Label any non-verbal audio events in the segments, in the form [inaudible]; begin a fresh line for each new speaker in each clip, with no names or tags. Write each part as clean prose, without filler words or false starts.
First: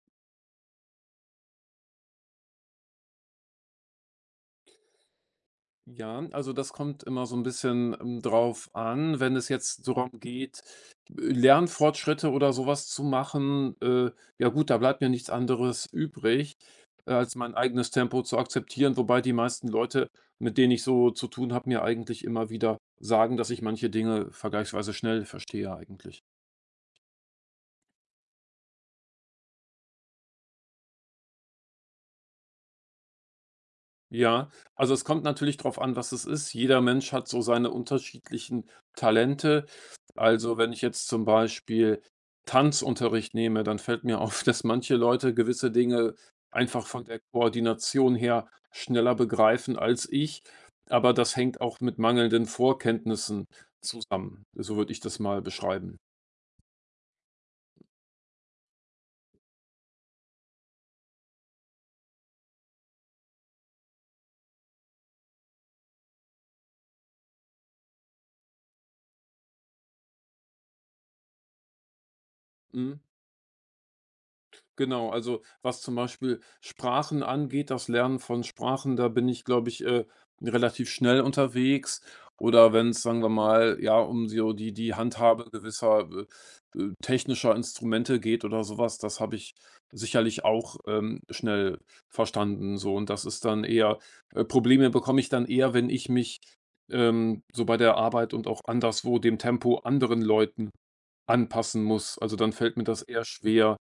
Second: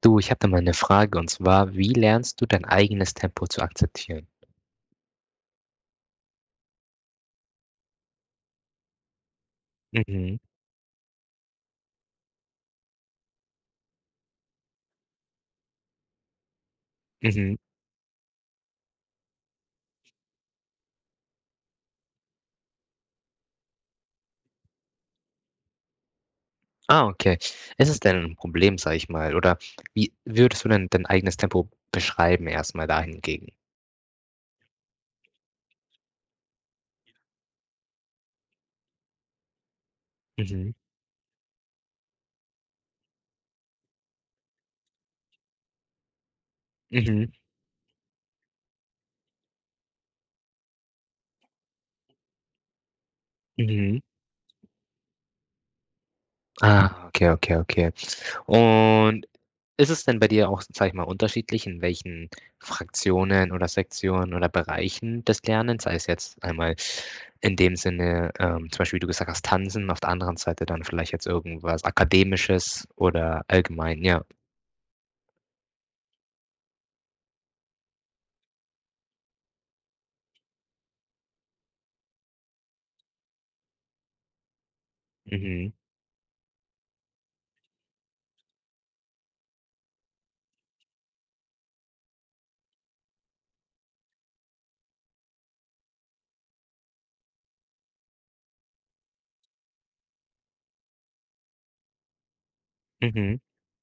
Du, ich habe da mal eine Frage und zwar, wie lernst du dein eigenes Tempo zu akzeptieren?
Ja, also das kommt immer so ein bisschen, drauf an, wenn es jetzt darum
Mhm,
geht, Lernfortschritte oder sowas zu machen, ja gut, da bleibt mir nichts anderes übrig, als mein
mhm.
eigenes Tempo zu akzeptieren, wobei die meisten Leute, mit denen ich so zu tun habe, mir eigentlich immer wieder sagen, dass ich manche Dinge vergleichsweise schnell verstehe eigentlich.
Ah, okay. Ist es denn ein Problem, sage ich mal, oder wie würdest du denn dein eigenes Tempo beschreiben erstmal dahingegen?
Ja, also es kommt natürlich drauf an, was es ist. Jeder Mensch hat so seine unterschiedlichen Talente. Also wenn
Mhm,
ich jetzt zum Beispiel Tanzunterricht nehme, dann fällt mir [laughs] auf, dass manche Leute gewisse Dinge einfach von der
mhm,
Koordination her schneller begreifen als ich. Aber das hängt auch mit mangelnden Vorkenntnissen
mhm.
zusammen. So würde ich das mal beschreiben.
Ah, okay, okay, okay. Und ist es denn bei dir auch, sage ich mal, unterschiedlich, in welchen Fraktionen oder Sektionen oder Bereichen des Lernens, sei es jetzt einmal in dem Sinne, zum Beispiel, wie du gesagt hast, Tanzen, auf der anderen Seite dann vielleicht jetzt irgendwas Akademisches
Mhm.
oder allgemein, ja.
Genau, also was zum Beispiel Sprachen angeht, das Lernen von Sprachen, da bin ich, glaube ich, relativ schnell unterwegs. Oder wenn es, sagen wir mal, ja, um so die Handhabe
Mhm,
gewisser technischer Instrumente geht oder sowas, das habe ich sicherlich auch schnell verstanden. So, und das ist dann eher, Probleme bekomme ich dann eher, wenn ich mich so bei der Arbeit und auch anderswo dem Tempo anderen Leuten anpassen muss. Also, dann fällt mir das eher
mhm,
schwer,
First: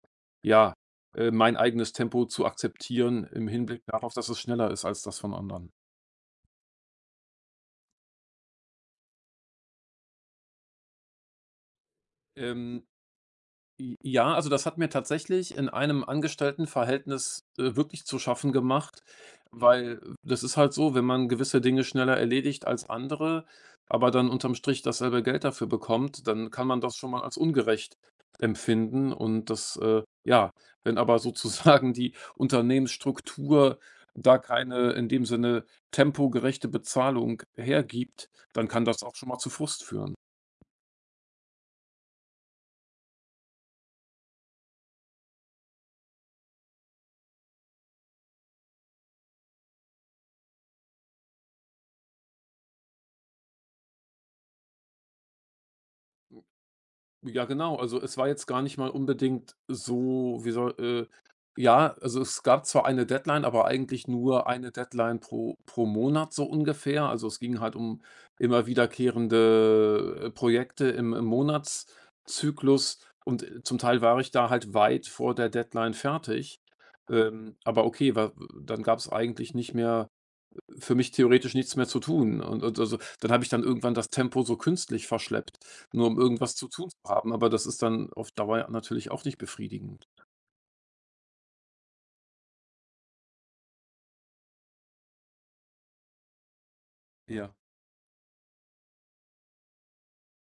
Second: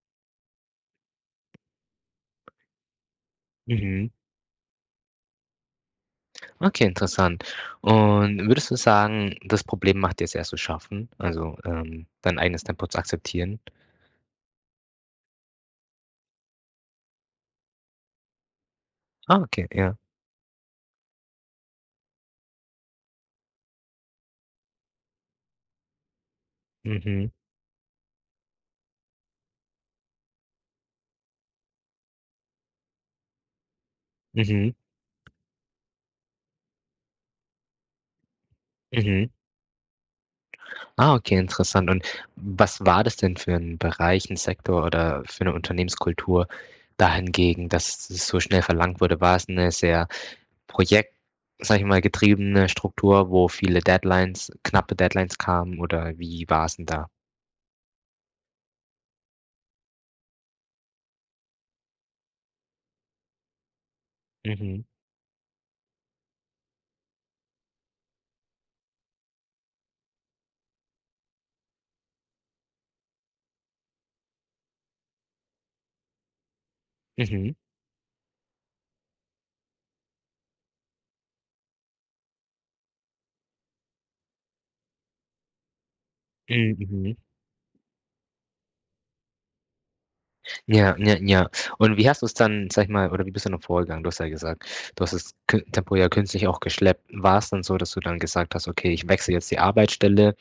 ja, mein eigenes Tempo zu akzeptieren im Hinblick
mhm.
darauf, dass es schneller ist als das von anderen.
Okay, interessant. Und würdest du sagen, das Problem macht dir es erst zu schaffen, also, dein eigenes
Ähm
Tempo zu akzeptieren?
J ja, also das hat mir tatsächlich in einem Angestelltenverhältnis, wirklich zu schaffen gemacht,
Ah, okay, ja.
weil das ist halt so, wenn man gewisse Dinge schneller erledigt als andere, aber dann unterm Strich dasselbe Geld dafür bekommt, dann kann man das schon mal
Mhm,
als ungerecht empfinden, und das, ja, wenn aber sozusagen die Unternehmensstruktur da
mhm,
keine in dem Sinne tempogerechte Bezahlung hergibt, dann kann das auch
mhm.
schon mal zu Frust führen.
Ah, okay, interessant. Und was war das denn für 'n Bereich, 'n Sektor oder für eine Unternehmenskultur dahingegen, dass es so schnell verlangt wurde? War es eine sehr projekt sage ich mal, getriebene Struktur, wo viele Deadlines, knappe Deadlines kamen oder wie war es denn da?
Ja, genau. Also, es war jetzt gar nicht mal unbedingt so, wie soll ja, also, es gab zwar eine Deadline, aber eigentlich nur eine
Mhm,
Deadline pro Monat so ungefähr. Also, es ging halt um immer wiederkehrende, Projekte im Monatszyklus, und zum Teil war ich da halt weit vor der Deadline fertig.
mhm,
Aber okay, wa dann gab es eigentlich nicht mehr, für mich theoretisch nichts mehr zu tun. Und also, dann habe ich dann irgendwann das Tempo so künstlich verschleppt, nur um irgendwas zu
mhm,
tun zu
mhm.
haben, aber das ist dann auf Dauer natürlich auch nicht befriedigend.
Ja, ja, ja. Und wie hast du es dann, sage ich mal, oder wie bist du dann vorgegangen? Du hast ja gesagt, du hast das kün Tempo ja künstlich auch geschleppt. War es
Ja.
dann so, dass du dann gesagt hast: „Okay, ich wechsle jetzt die Arbeitsstelle“?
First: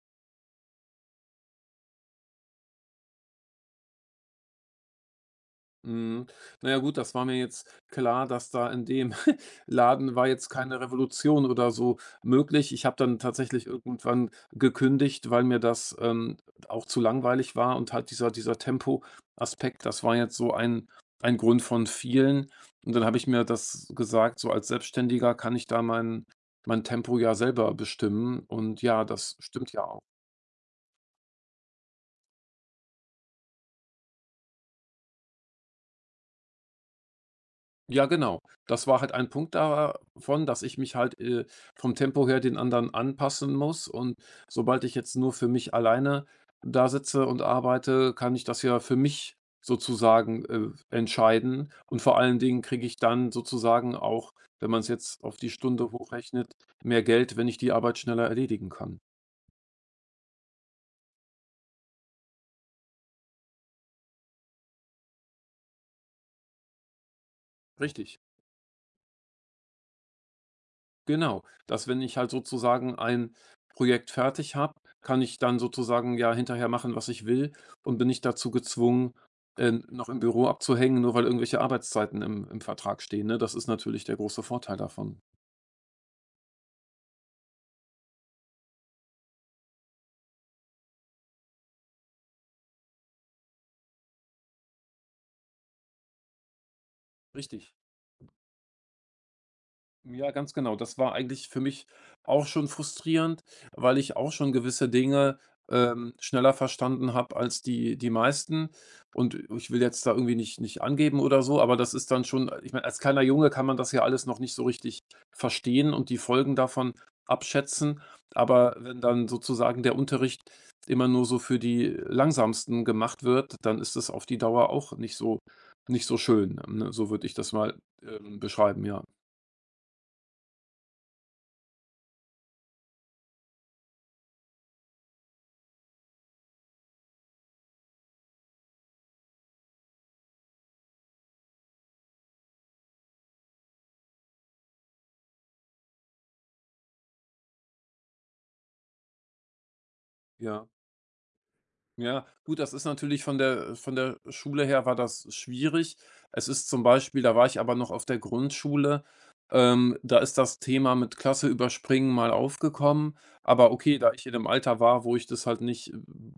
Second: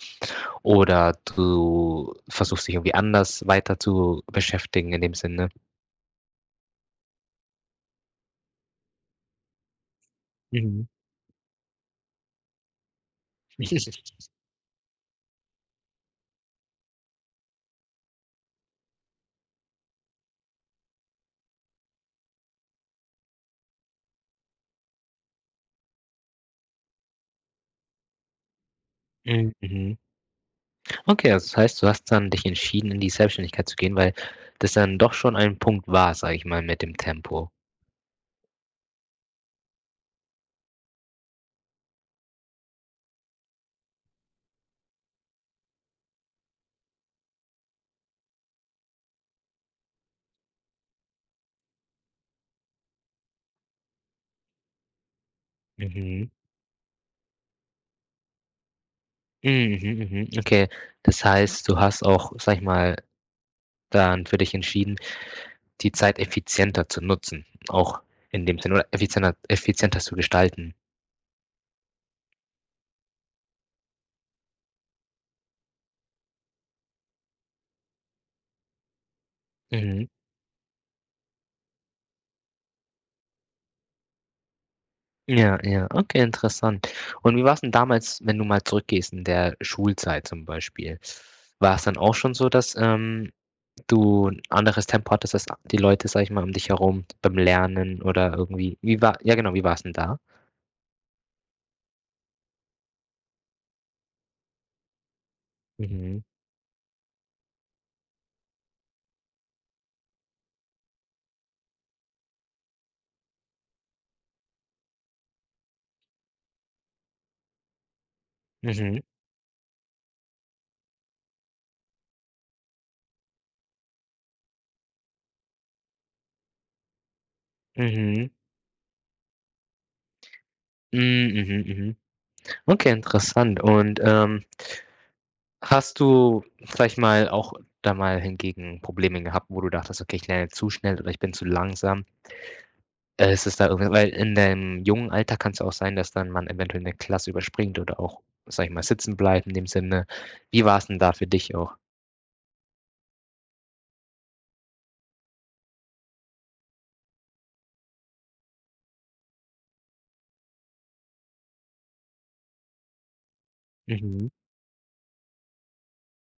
Oder du versuchst dich irgendwie anders weiter zu beschäftigen in dem Sinne.
Mhm. Na ja gut, das war mir jetzt klar, dass da in dem [laughs] Laden war jetzt keine
Mhm.
Revolution oder so möglich. Ich habe dann tatsächlich irgendwann
[laughs]
gekündigt, weil mir das, auch zu langweilig war, und halt dieser Tempo Aspekt. Das war jetzt so ein Grund von vielen. Und dann habe ich mir das gesagt, so als Selbstständiger kann ich da mein Tempo ja selber bestimmen, und ja, das
Mhm,
stimmt ja
mhm.
auch.
Okay, also das heißt, du hast dann dich entschieden, in die Selbstständigkeit zu gehen, weil das dann doch schon ein Punkt war, sage ich mal, mit dem Tempo.
Ja, genau. Das war halt ein Punkt davon, dass ich mich halt, vom Tempo her den anderen anpassen muss, und sobald ich jetzt nur für mich alleine da sitze und arbeite, kann ich das ja für mich sozusagen, entscheiden, und vor allen Dingen kriege ich dann sozusagen auch, wenn man es jetzt auf die Stunde
Mhm.
hochrechnet, mehr Geld, wenn ich die Arbeit schneller erledigen kann.
Mhm, mhm, mhm. Okay, das heißt, du hast auch, sage ich mal, dann für dich entschieden, die Zeit effizienter zu nutzen, auch
Richtig.
in dem Sinne, oder effizienter zu gestalten.
Genau, dass wenn ich halt sozusagen ein Projekt fertig habe, kann ich dann sozusagen ja hinterher machen, was ich will, und bin nicht dazu gezwungen,
Mhm.
noch im Büro abzuhängen, nur weil irgendwelche Arbeitszeiten im Vertrag stehen, ne? Das ist natürlich der große Vorteil davon.
Ja, ja, okay, interessant. Und wie war es denn damals, wenn du mal zurückgehst in der Schulzeit zum Beispiel? War es dann auch schon so, dass, du 'n anderes Tempo hattest als die Leute, sag ich mal, um dich herum beim
Richtig.
Lernen, oder irgendwie, wie war ja genau, wie war es denn da?
Ja, ganz genau. Das war eigentlich für mich auch schon frustrierend, weil ich auch schon gewisse Dinge,
Mhm,
schneller verstanden habe als die meisten. Und ich will jetzt da irgendwie nicht angeben oder so, aber das ist dann schon, ich meine, als kleiner Junge kann man das ja alles noch nicht so richtig verstehen und die Folgen davon abschätzen. Aber wenn
mhm,
dann sozusagen der Unterricht immer nur so für die Langsamsten gemacht wird, dann ist das auf die Dauer auch nicht so schön, ne? So würde ich das mal,
mhm,
beschreiben, ja.
hm, mhm, mhm. Okay, interessant. Und, hast du, sag ich mal, auch da mal hingegen Probleme gehabt, wo du dachtest: „Okay, ich lerne zu schnell oder ich bin zu langsam?“ Ist es da irgendwie, weil in deinem jungen Alter kann's auch sein, dass dann man eventuell 'ne Klasse überspringt oder auch, sage ich mal, sitzen bleibt in dem Sinne.
Ja.
Wie war's 'n da für dich auch?
Ja, gut, das ist natürlich von der Schule her war das schwierig. Es ist zum Beispiel, da war ich aber noch auf der Grundschule, da ist das Thema mit Klasse überspringen mal aufgekommen. Aber okay, da ich
Mhm.
in 'nem Alter war, wo ich das halt nicht,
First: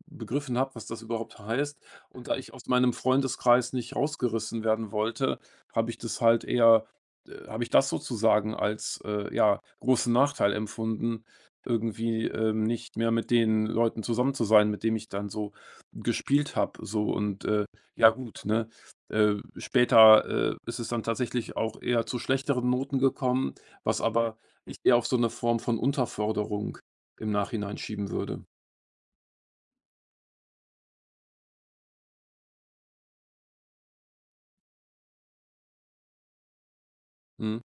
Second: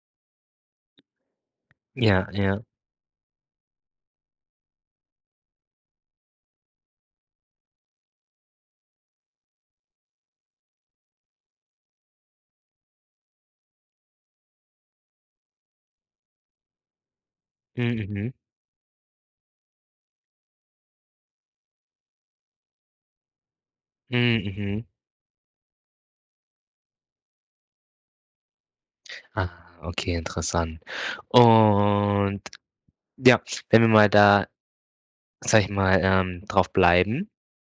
begriffen habe, was das überhaupt heißt, und
Ja,
da ich
ja.
aus meinem Freundeskreis nicht rausgerissen werden wollte, habe ich das halt eher habe ich das sozusagen als, ja, großen Nachteil empfunden, irgendwie, nicht mehr mit den Leuten zusammen zu sein, mit denen ich dann so gespielt habe, so, und,
Mhm,
ja
mhm.
gut, ne? Später, ist es dann tatsächlich auch eher zu schlechteren Noten gekommen, was aber
Mhm,
ich
mhm.
eher auf so eine Form von Unterforderung im Nachhinein schieben würde.
Ah, okay, interessant. Und ja, wenn wir mal da, sage ich mal, drauf bleiben.
Mhm,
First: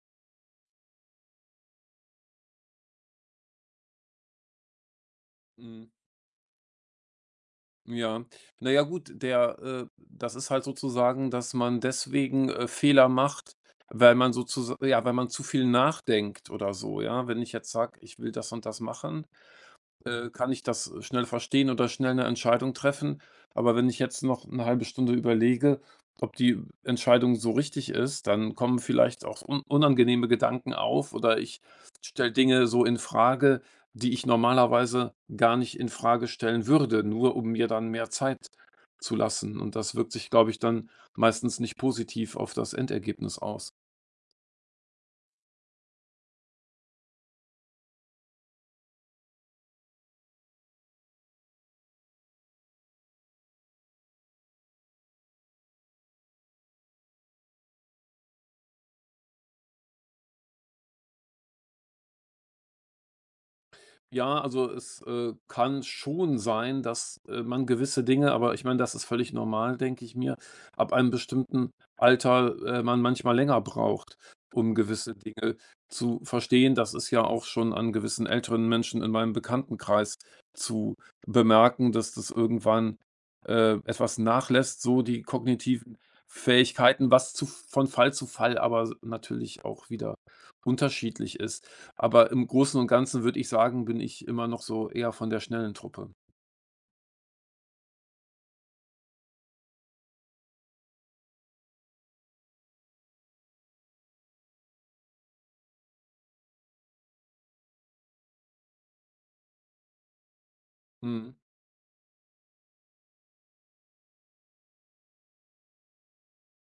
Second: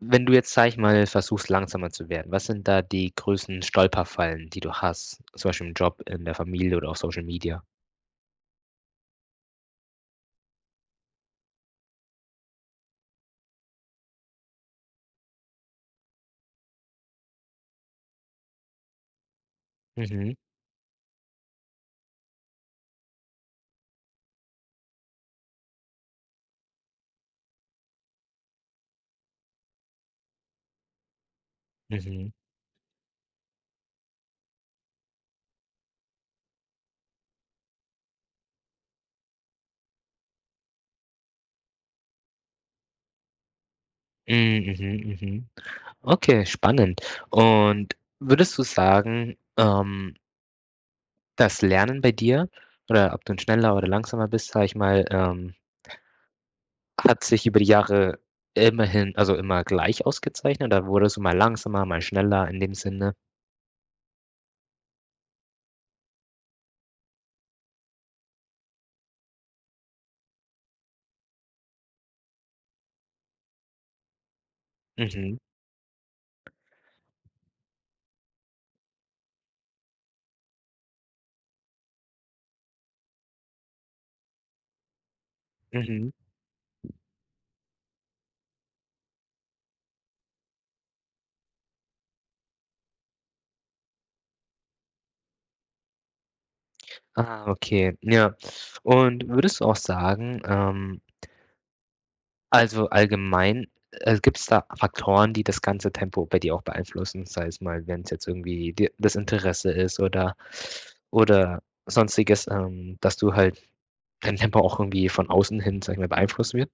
Wenn du jetzt, sage ich mal, versuchst, langsamer zu werden, was sind da die größten Stolperfallen, die du hast, zum Beispiel im
mhm,
Job, in der Familie oder auf Social Media?
ja. Na ja gut, der das ist halt sozusagen, dass man deswegen, Fehler macht, weil man sozusa ja, weil man zu viel nachdenkt oder so, ja? Wenn ich jetzt sage: „Ich will das und das machen",
Mhm,
kann ich das schnell verstehen oder schnell eine Entscheidung treffen. Aber wenn ich jetzt noch eine halbe Stunde überlege, ob die Entscheidung so richtig ist, dann kommen vielleicht auch un unangenehme Gedanken auf, oder ich
mhm.
stelle Dinge so in Frage, die ich normalerweise gar nicht in Frage stellen würde, nur um mir dann mehr Zeit zu lassen. Und das wirkt sich, glaube ich, dann meistens nicht positiv auf das Endergebnis aus.
Mhm, mhm, mhm. Okay, spannend. Und würdest du sagen, das Lernen bei dir oder ob du ein schneller oder langsamer bist, sage ich mal, hat sich über die Jahre immerhin also, immer gleich ausgezeichnet, oder wurdest du mal langsamer, mal schneller in dem Sinne?
Ja, also es, kann schon sein, dass, man gewisse Dinge, aber ich meine, das ist völlig normal, denke ich mir, ab einem bestimmten Alter, man manchmal länger braucht, um gewisse
Mhm,
Dinge zu verstehen. Das ist ja auch schon an gewissen älteren Menschen in meinem Bekanntenkreis zu bemerken, dass das irgendwann, etwas nachlässt, so die kognitiven
mhm.
Fähigkeiten, was zu, von Fall zu Fall, aber natürlich auch wieder unterschiedlich ist. Aber im Großen und Ganzen würde ich sagen, bin ich immer noch so eher von der schnellen Truppe.
Ah, okay, ja. Und würdest du auch sagen, also, allgemein, gibt es da Faktoren, die das ganze Tempo bei dir auch beeinflussen? Sei es mal, wenn es jetzt irgendwie dir das Interesse ist, oder
Mhm.
oder Sonstiges, dass du halt dein Tempo auch irgendwie von außen hin, sag ich mal, beeinflusst wird?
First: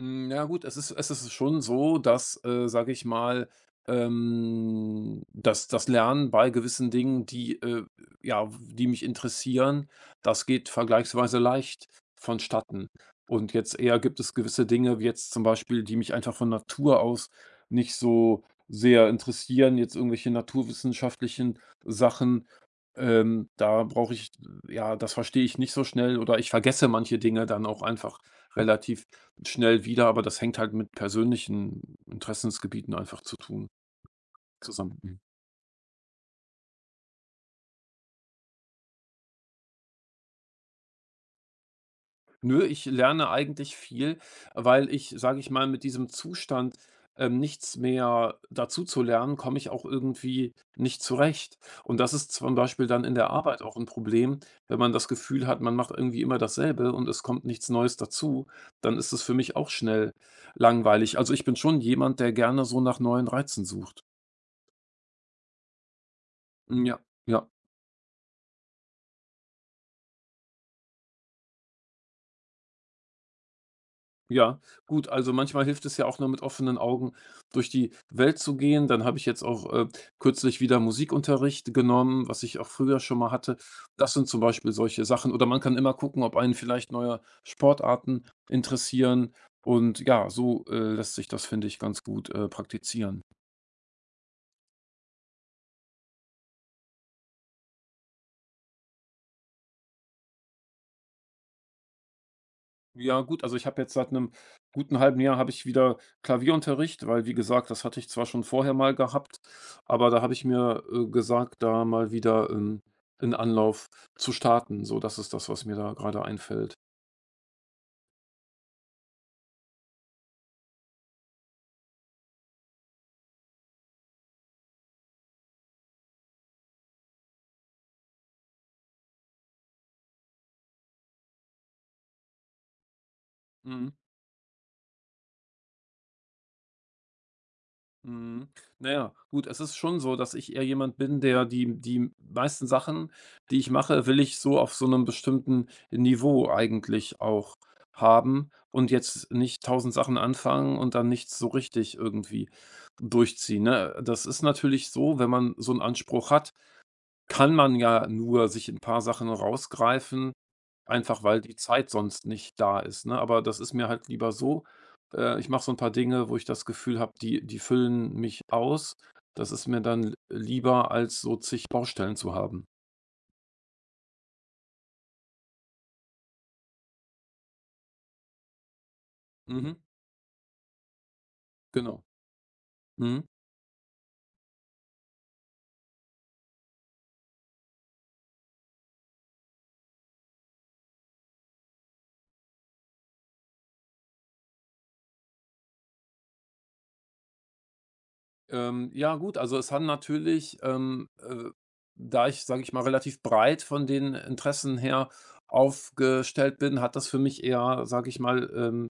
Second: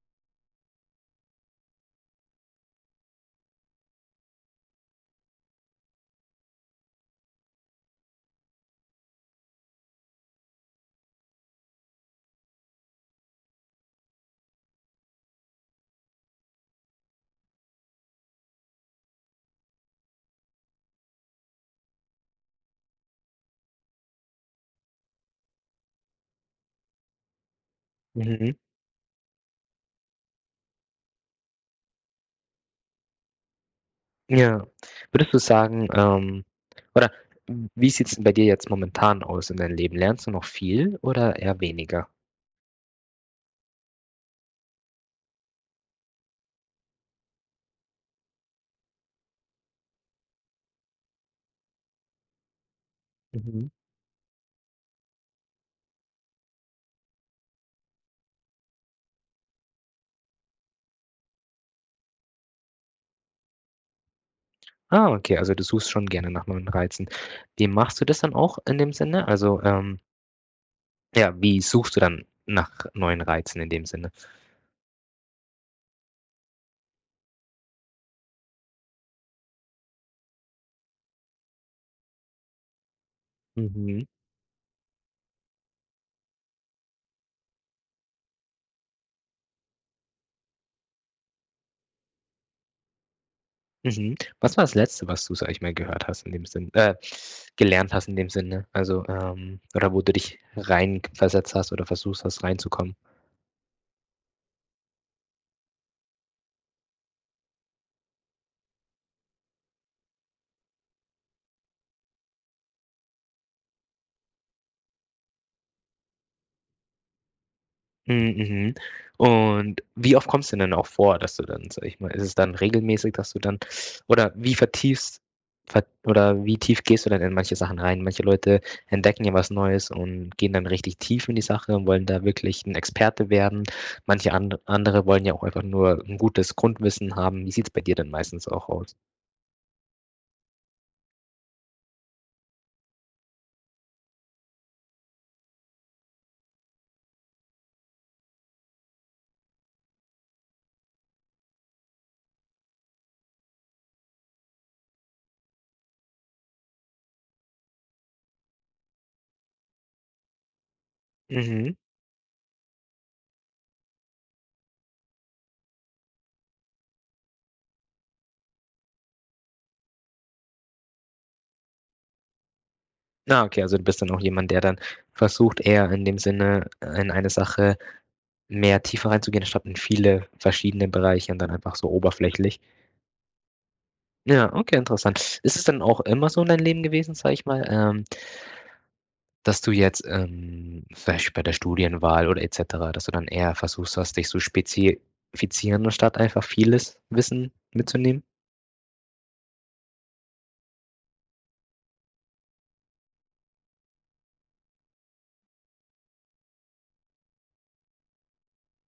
Hm, ja gut, es ist schon so, dass, sage ich mal, dass das Lernen bei gewissen Dingen, die mich interessieren, das geht vergleichsweise leicht vonstatten. Und jetzt eher gibt es gewisse Dinge, wie jetzt zum Beispiel, die mich einfach von Natur aus nicht so sehr interessieren, jetzt irgendwelche naturwissenschaftlichen Sachen, da brauche ich ja, das verstehe ich nicht so schnell, oder ich vergesse manche Dinge dann auch einfach
Mhm.
relativ schnell wieder, aber das hängt halt mit persönlichen Interessensgebieten einfach zu tun
Ja.
zusammen. Mhm.
Würdest du sagen, oder w wie sieht's denn bei dir jetzt momentan aus in deinem Leben? Lernst du noch viel oder eher weniger?
Nö, ich lerne eigentlich viel, weil ich, sage ich mal, mit diesem Zustand, nichts mehr dazu zu lernen, komme ich auch irgendwie nicht zurecht. Und das ist zum Beispiel dann in der Arbeit
Mhm.
auch ein Problem, wenn man das Gefühl hat, man macht irgendwie immer dasselbe und es kommt nichts Neues dazu, dann ist es für mich auch schnell langweilig. Also, ich bin schon jemand, der gerne so nach neuen Reizen sucht.
Ah, okay, also du suchst schon gerne nach neuen
Hm, ja,
Reizen.
ja.
Wie machst du das dann auch in dem Sinne? Also, ja, wie suchst du dann nach neuen Reizen in dem Sinne?
Ja, gut, also manchmal hilft es ja auch nur, mit offenen Augen durch die Welt zu gehen. Dann habe ich jetzt auch kürzlich wieder Musikunterricht genommen, was ich auch früher schon mal hatte.
Mhm,
Das sind zum Beispiel solche Sachen. Oder man kann immer gucken, ob einen vielleicht neue Sportarten interessieren. Und ja, so lässt sich das, finde ich, ganz gut praktizieren.
mhm. Was war das Letzte, was du, sage ich mal, gehört hast in dem Sinne, gelernt hast in dem Sinne? Also, oder wo du dich reinversetzt hast oder versuchst hast, reinzukommen?
Ja gut, also ich habe jetzt seit einem guten halben Jahr habe ich wieder Klavierunterricht, weil, wie gesagt, das hatte ich zwar schon vorher mal gehabt, aber da habe ich mir, gesagt, da mal wieder 'n Anlauf zu starten. So, das ist das, was mir da gerade einfällt.
Mhm, mhm. Und wie oft kommt's denn dann auch vor, dass du dann, sage ich mal, ist es dann regelmäßig, dass du dann oder wie vertiefst ver oder wie tief gehst du dann in manche Sachen rein? Manche Leute entdecken ja was Neues und gehen dann richtig tief in die Sache und wollen da wirklich ein Experte werden.
Mhm.
Manche andere wollen ja auch einfach nur ein gutes Grundwissen haben. Wie sieht's bei dir denn
Mhm.
meistens auch
Na
aus?
ja, gut, es ist schon so, dass ich eher jemand bin, der die meisten Sachen, die ich mache, will ich so auf so einem bestimmten Niveau eigentlich auch haben und jetzt nicht tausend Sachen anfangen und dann nichts so richtig irgendwie durchziehen, ne? Das ist natürlich so, wenn man so einen Anspruch hat, kann man ja nur sich ein paar Sachen rausgreifen, einfach weil die
Mhm.
Zeit sonst nicht da ist, ne? Aber das ist mir halt lieber so. Ich mache so ein paar Dinge, wo ich das Gefühl habe, die füllen mich aus. Das ist mir dann lieber, als so zig Baustellen zu haben.
Ah, okay, also du bist dann auch jemand, der dann versucht, eher in dem Sinne, in eine Sache mehr tiefer reinzugehen, anstatt
Mhm,
in viele verschiedene Bereiche und dann einfach so
genau.
oberflächlich.
Mhm.
Ja, okay, interessant. Ist es dann auch immer so in deinem Leben gewesen, sage ich mal, dass du jetzt, vielleicht bei der Studienwahl oder et cetera, dass du dann eher versuchst hast, dich zu spezifizieren, anstatt einfach vieles Wissen mitzunehmen?
Ja gut, also es hat natürlich, da ich, sage ich mal, relativ breit von den Interessen her aufgestellt bin, hat das für mich eher, sage ich mal,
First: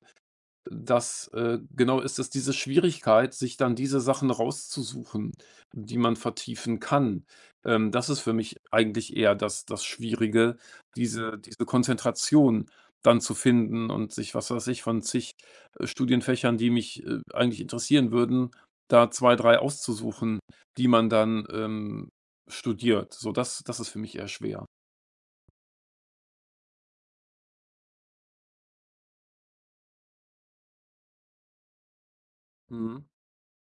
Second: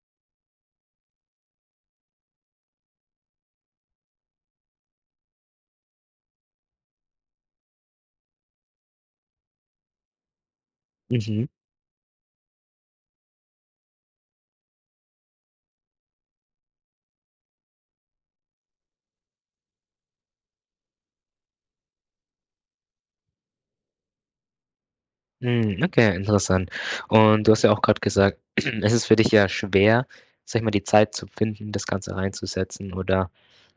das, genau, ist es, diese Schwierigkeit, sich dann diese Sachen rauszusuchen, die man vertiefen kann. Das ist für mich eigentlich eher das Schwierige, diese
Mhm.
diese Konzentration dann zu finden und sich, was weiß ich, von zig, Studienfächern, die mich, eigentlich interessieren würden, da 2 3 auszusuchen, die man dann, studiert. So, das ist für mich eher schwer.
Hm, okay, interessant. Und du hast ja auch gerade gesagt, [clears throat] es ist für dich ja schwer, sag ich mal, die Zeit zu finden, das Ganze reinzusetzen,
Mhm.
oder,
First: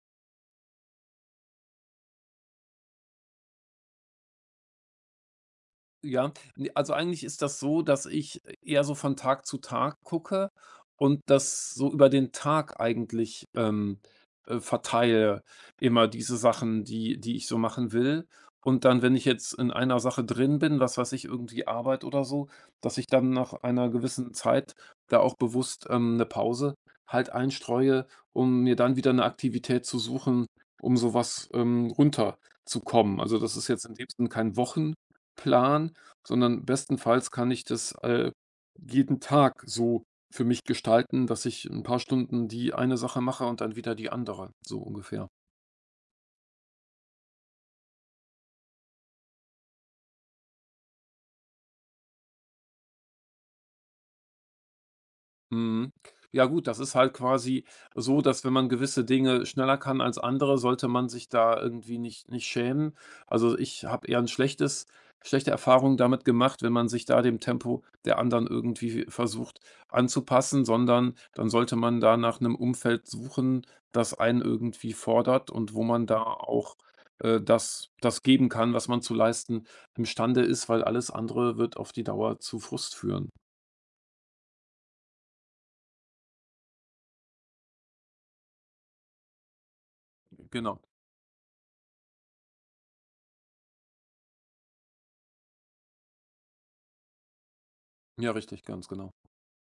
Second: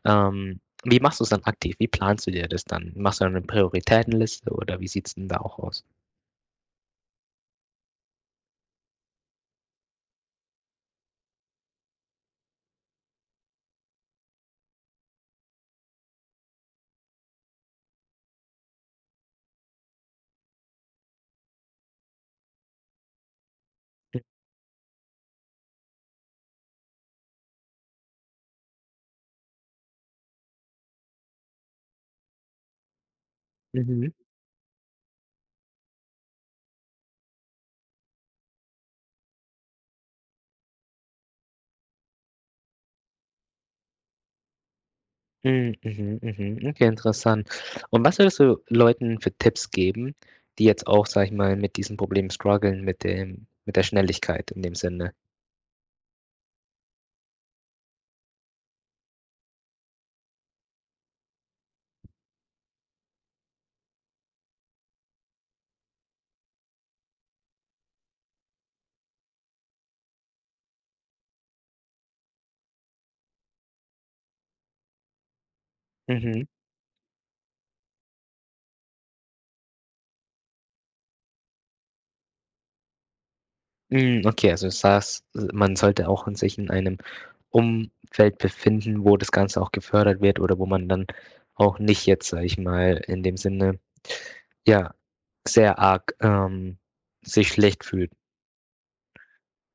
wie machst du es dann aktiv? Wie planst du dir das dann? Machst du dann 'ne Prioritätenliste oder wie sieht es denn da auch aus?
Ja, ne, also eigentlich ist das so, dass ich eher so von Tag zu Tag gucke und das so über den Tag eigentlich, verteile, immer diese Sachen, die ich so machen will. Und dann, wenn ich jetzt in einer Sache drin bin, was weiß ich, irgendwie Arbeit oder so, dass ich dann nach einer gewissen Zeit da auch bewusst, 'ne Pause halt einstreue, um mir dann wieder eine Aktivität zu suchen, um sowas was, runterzukommen. Also, das ist jetzt in dem
Mhm.
Sinn kein Wochenplan, sondern bestenfalls kann ich das, jeden Tag so für mich gestalten, dass ich ein paar Stunden die eine Sache mache und dann wieder die andere, so ungefähr.
Hm, mhm, mhm. Mhm. Okay, interessant. Und was würdest du Leuten für Tipps geben, die jetzt auch, sag ich mal, mit diesem Problem struggeln, mit der Schnelligkeit in dem Sinne?
Mhm. Ja gut, das ist halt quasi so, dass wenn man gewisse Dinge schneller kann als andere, sollte man sich da irgendwie nicht schämen. Also, ich habe eher ein schlechtes schlechte Erfahrung damit gemacht, wenn man sich da dem Tempo der anderen irgendwie versucht anzupassen, sondern dann sollte man da nach einem Umfeld suchen, das einen irgendwie fordert und wo man da
Mhm.
auch, das geben kann, was man zu leisten imstande ist, weil alles andere wird auf die Dauer zu Frust führen.
Hm, okay, also du sagst, man sollte auch in einem Umfeld befinden, wo das Ganze auch gefördert wird, oder wo
Genau.
man dann auch nicht jetzt, sage ich mal, in dem Sinne, ja, sehr arg, sich schlecht fühlt.
Ja, richtig, ganz genau.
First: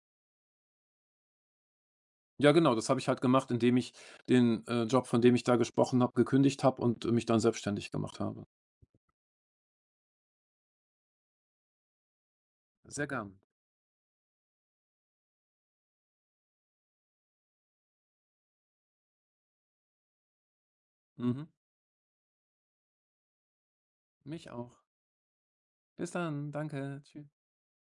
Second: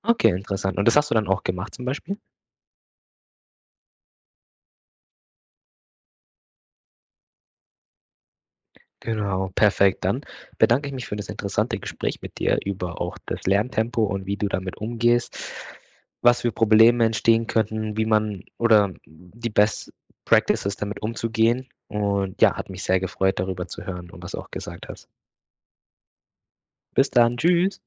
Okay, interessant. Und das hast du dann auch gemacht zum Beispiel?
Ja, genau, das habe ich halt gemacht, indem ich den, Job, von dem ich da gesprochen habe, gekündigt habe und mich dann selbstständig gemacht habe.
Genau, perfekt. Dann bedanke ich mich für das interessante Gespräch mit dir über
Sehr
auch
gern.
das Lerntempo und wie du damit umgehst, was für Probleme entstehen könnten, wie man oder die Best Practices damit
Mhm.
umzugehen. Und ja, hat mich sehr gefreut, darüber zu hören und was du
Mich
auch
auch.
gesagt hast.
Bis dann. Danke.
Bis
Tschüss.
dann. Tschüss.